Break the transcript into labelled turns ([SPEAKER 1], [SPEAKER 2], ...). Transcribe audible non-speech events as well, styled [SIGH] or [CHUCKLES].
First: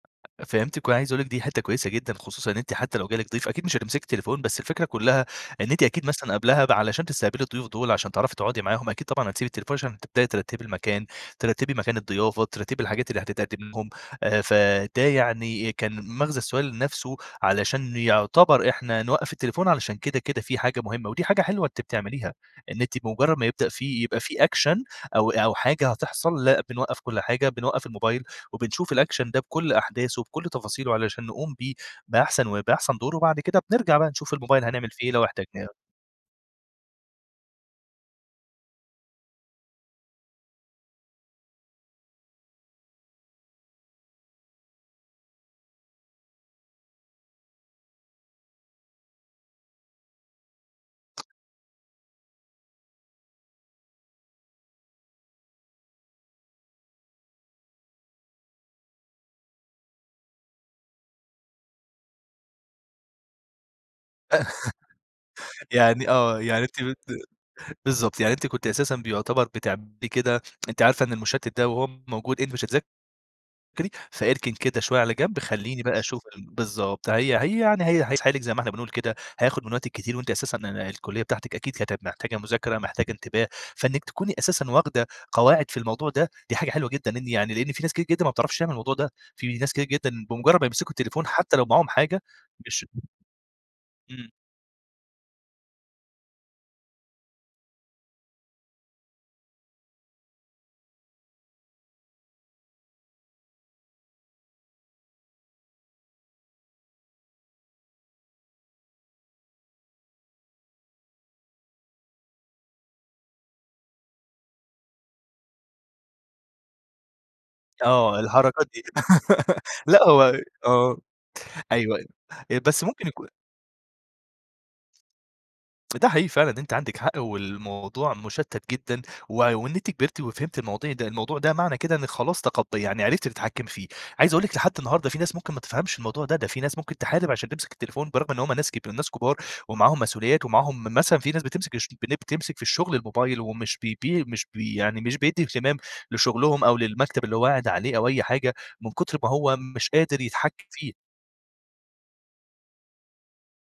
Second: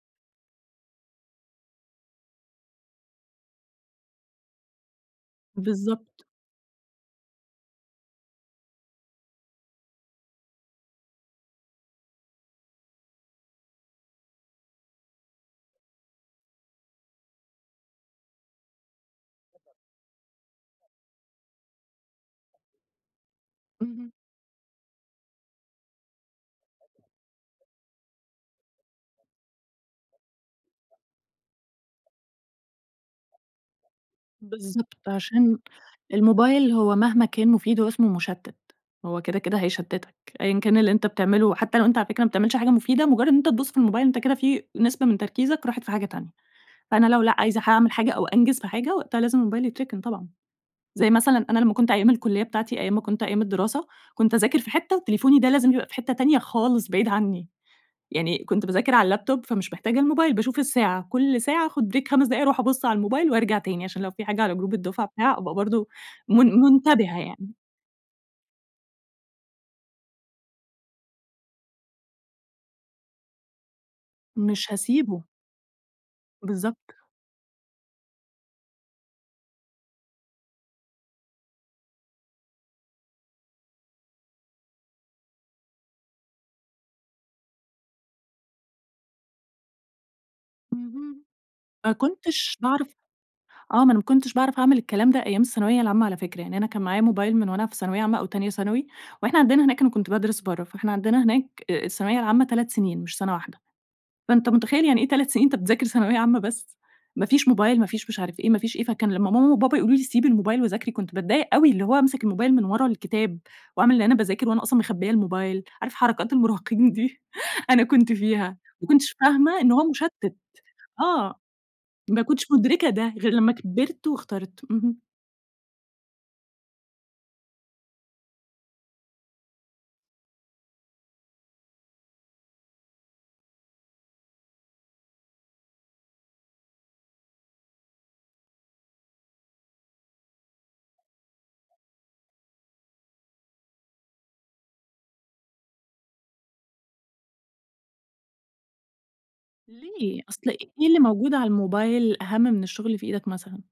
[SPEAKER 1] فهمتِك وأنا عايز اقول لِك دي حتة كويسة جدًا، خصوصًا إن أنتِ حتى لو جالِك ضيف أكيد مش هتمسكي التليفون، بس الفكرة كلّها إن أنتِ أكيد
[SPEAKER 2] بالضبط.
[SPEAKER 1] مثلًا قبلها ب علشان تستقبلي الضيوف دول، عشان تعرفي تقعُدي معاهم أكيد طبعًا هتسيبي التليفون، عشان تبدأي ترتِّبي المكان ترتِّبي مكان الضيافة، ترتِّبي الحاجات اللي هتتقدِّم لهم، آآ، فده يعني كان مَغزى السؤال نفسه، علشان يعتبر إحنا نوقَّف التليفون علشان كده، كده في حاجة مهمة، ودي حاجة حلوة أنتِ بتعمليها، إن أنتِ بمجرّد ما يبدأ فيه
[SPEAKER 2] اهم.
[SPEAKER 1] يبقى في أكشن أو أو حاجة هتحصل، لأ بنوقَّف كل حاجة، بنوقَّف الموبايل، وبنشوف الأكشن ده بكُلّ أحداثه بكُلّ تفاصيله علشان نقوم بيه بأحسن و بأحسن دور وبعد كده بنرجع بقى نشوف الموبايل هنعمل
[SPEAKER 2] بالضبط،
[SPEAKER 1] فيه إيه لو
[SPEAKER 2] عشان
[SPEAKER 1] احتجناه.
[SPEAKER 2] الموبايل هو مهما كان مفيد، هو اسمه مُشتِّت هو كده، كده هيشتِّتك أيًا كان اللي أنت بتعملُه، حتى لو أنت على فكرة ما بتعملش حاجة مفيدة، مجرّد إن أنت تبُصّ في الموبايل أنت كده في نسبة من تركيزك راحت في حاجة تانية، فأنا لو لأ عايزة حاعمل حاجة أو أنجز في حاجة وقتها لازم الموبايل يتركن طبعًا. زي مثلًا أنا لمّا كنت أيام الكليّة بتاعتي أيام ما كنت أيام الدراسة، كنت أذاكر في حتة وتليفوني ده لازم يبقى في حتة تانية خالص بعيد عنّي، يعني كنت باذاكر على اللابتوب فمش محتاجة الموبايل باشوف الساعة، كل ساعة آخد بريك 5 دقايق أروح أبُصّ على الموبايل وارجع تاني، عشان لو في حاجة على جروب الدفعة، بتاع، أبقى
[SPEAKER 1] [LAUGHS]
[SPEAKER 2] برضه
[SPEAKER 1] يعني آه،
[SPEAKER 2] من
[SPEAKER 1] يعني أنتِ بت
[SPEAKER 2] منتبهة يعني.
[SPEAKER 1] بالضبط، يعني أنتِ كنتِ أساسًا بيعتبر بتعملي كده، أنتِ عارفة إن المُشتّت ده وهو موجود أنتِ مش هتذاكري، فإركن
[SPEAKER 2] مش
[SPEAKER 1] كده شوية على
[SPEAKER 2] هاسيبه.
[SPEAKER 1] جنب، خلّيني بقى أشوف ال
[SPEAKER 2] بالضبط.
[SPEAKER 1] بالضبط، هي هي يعني هي هيسحلِك زي ما إحنا بنقول كده هياخد من وقتِك كتير، وأنتِ أساسًا ال الكليّة بتاعتِك أكيد كانت محتاجة مذاكرة، محتاجة انتباه، فإنِّك تكوني أساسًا واخدة قواعد في الموضوع ده، دي حاجة حلوة جدًا، إن يعني لإن في ناس كتير جدًا ما بتعرفش تعمل الموضوع ده، في ناس كتير جدًا بمجرّد ما يمسكوا
[SPEAKER 2] اهم،
[SPEAKER 1] التليفون حتى لو معاهم
[SPEAKER 2] ما
[SPEAKER 1] حاجة،
[SPEAKER 2] كنتش
[SPEAKER 1] مش
[SPEAKER 2] باعرف آه، ما أنا ما
[SPEAKER 1] امم.
[SPEAKER 2] كنتش باعرف أعمل الكلام ده أيام الثانوية العامة على فكرة، يعني أنا كان معايا موبايل من وأنا في ثانوية عامة أو تانية ثانوي، وإحنا عندنا هناك أنا كنت بادرس برّه، فاحنا عندنا هناك أ الثانوية العامة 3 سنين مش سنة واحدة فأنت متخيّل يعني إيه 3 سنين أنت بتذاكر ثانوية عامة بس، ما فيش موبايل ما فيش مش عارف إيه، ما فيش إيه، فكان لمّا ماما وبابا يقولوا لي سيبي الموبايل وذاكري، كنت باتضايق أوي، اللي هو هامسك الموبايل من ورا الكتاب وأعمل ان أنا باذاكر وأنا أصلًا مخبيّة الموبايل عارف حركات المراهقين دي، [CHUCKLES] أنا كنت
[SPEAKER 1] آه،
[SPEAKER 2] فيها،
[SPEAKER 1] الحركات دي
[SPEAKER 2] ما كنتش فاهمة
[SPEAKER 1] [LAUGHS]
[SPEAKER 2] إن هو
[SPEAKER 1] لأ،
[SPEAKER 2] مُشتِّت،
[SPEAKER 1] هو آه،
[SPEAKER 2] آه،
[SPEAKER 1] أيوه، أيوه
[SPEAKER 2] ما كنتش
[SPEAKER 1] آآ، بس
[SPEAKER 2] مُدركة
[SPEAKER 1] ممكن
[SPEAKER 2] ده
[SPEAKER 1] يكون
[SPEAKER 2] غير لمّا كبرت واخترت، اهم.
[SPEAKER 1] ده حقيقي فعلًا أنتِ عندِك حق، والموضوع مُشتِّت جدًا، وع وإن أنتِ كبرتِ وفهمتِ المواضيع ده الموضوع ده معنى كده إنِّك خلاص تخطّي يعني عرفتِ تتحكمي فيه، عايز اقول لِك لحد النهارده، في ناس ممكن ما تفهمش الموضوع ده، ده في ناس ممكن تحارب عشان تمسك التليفون برغم إن هم ناس كب ناس كبار، ومعاهم مسؤوليات ومعاهم م مثلًا في ناس بتمسِك اشب بن بتمسك في الشغل الموبايل، ومش بي ب مش ب يعني مش بيدّي اهتمام لشغلهم أو للمكتب اللي هو قاعد عليه أو أي حاجة من كُتر ما هو مش قادر
[SPEAKER 2] ليه؟ أصل
[SPEAKER 1] يتحكم
[SPEAKER 2] إيه
[SPEAKER 1] فيه.
[SPEAKER 2] اللي موجود على الموبايل أهَمّ من الشغل اللي في إيدك مثلًا؟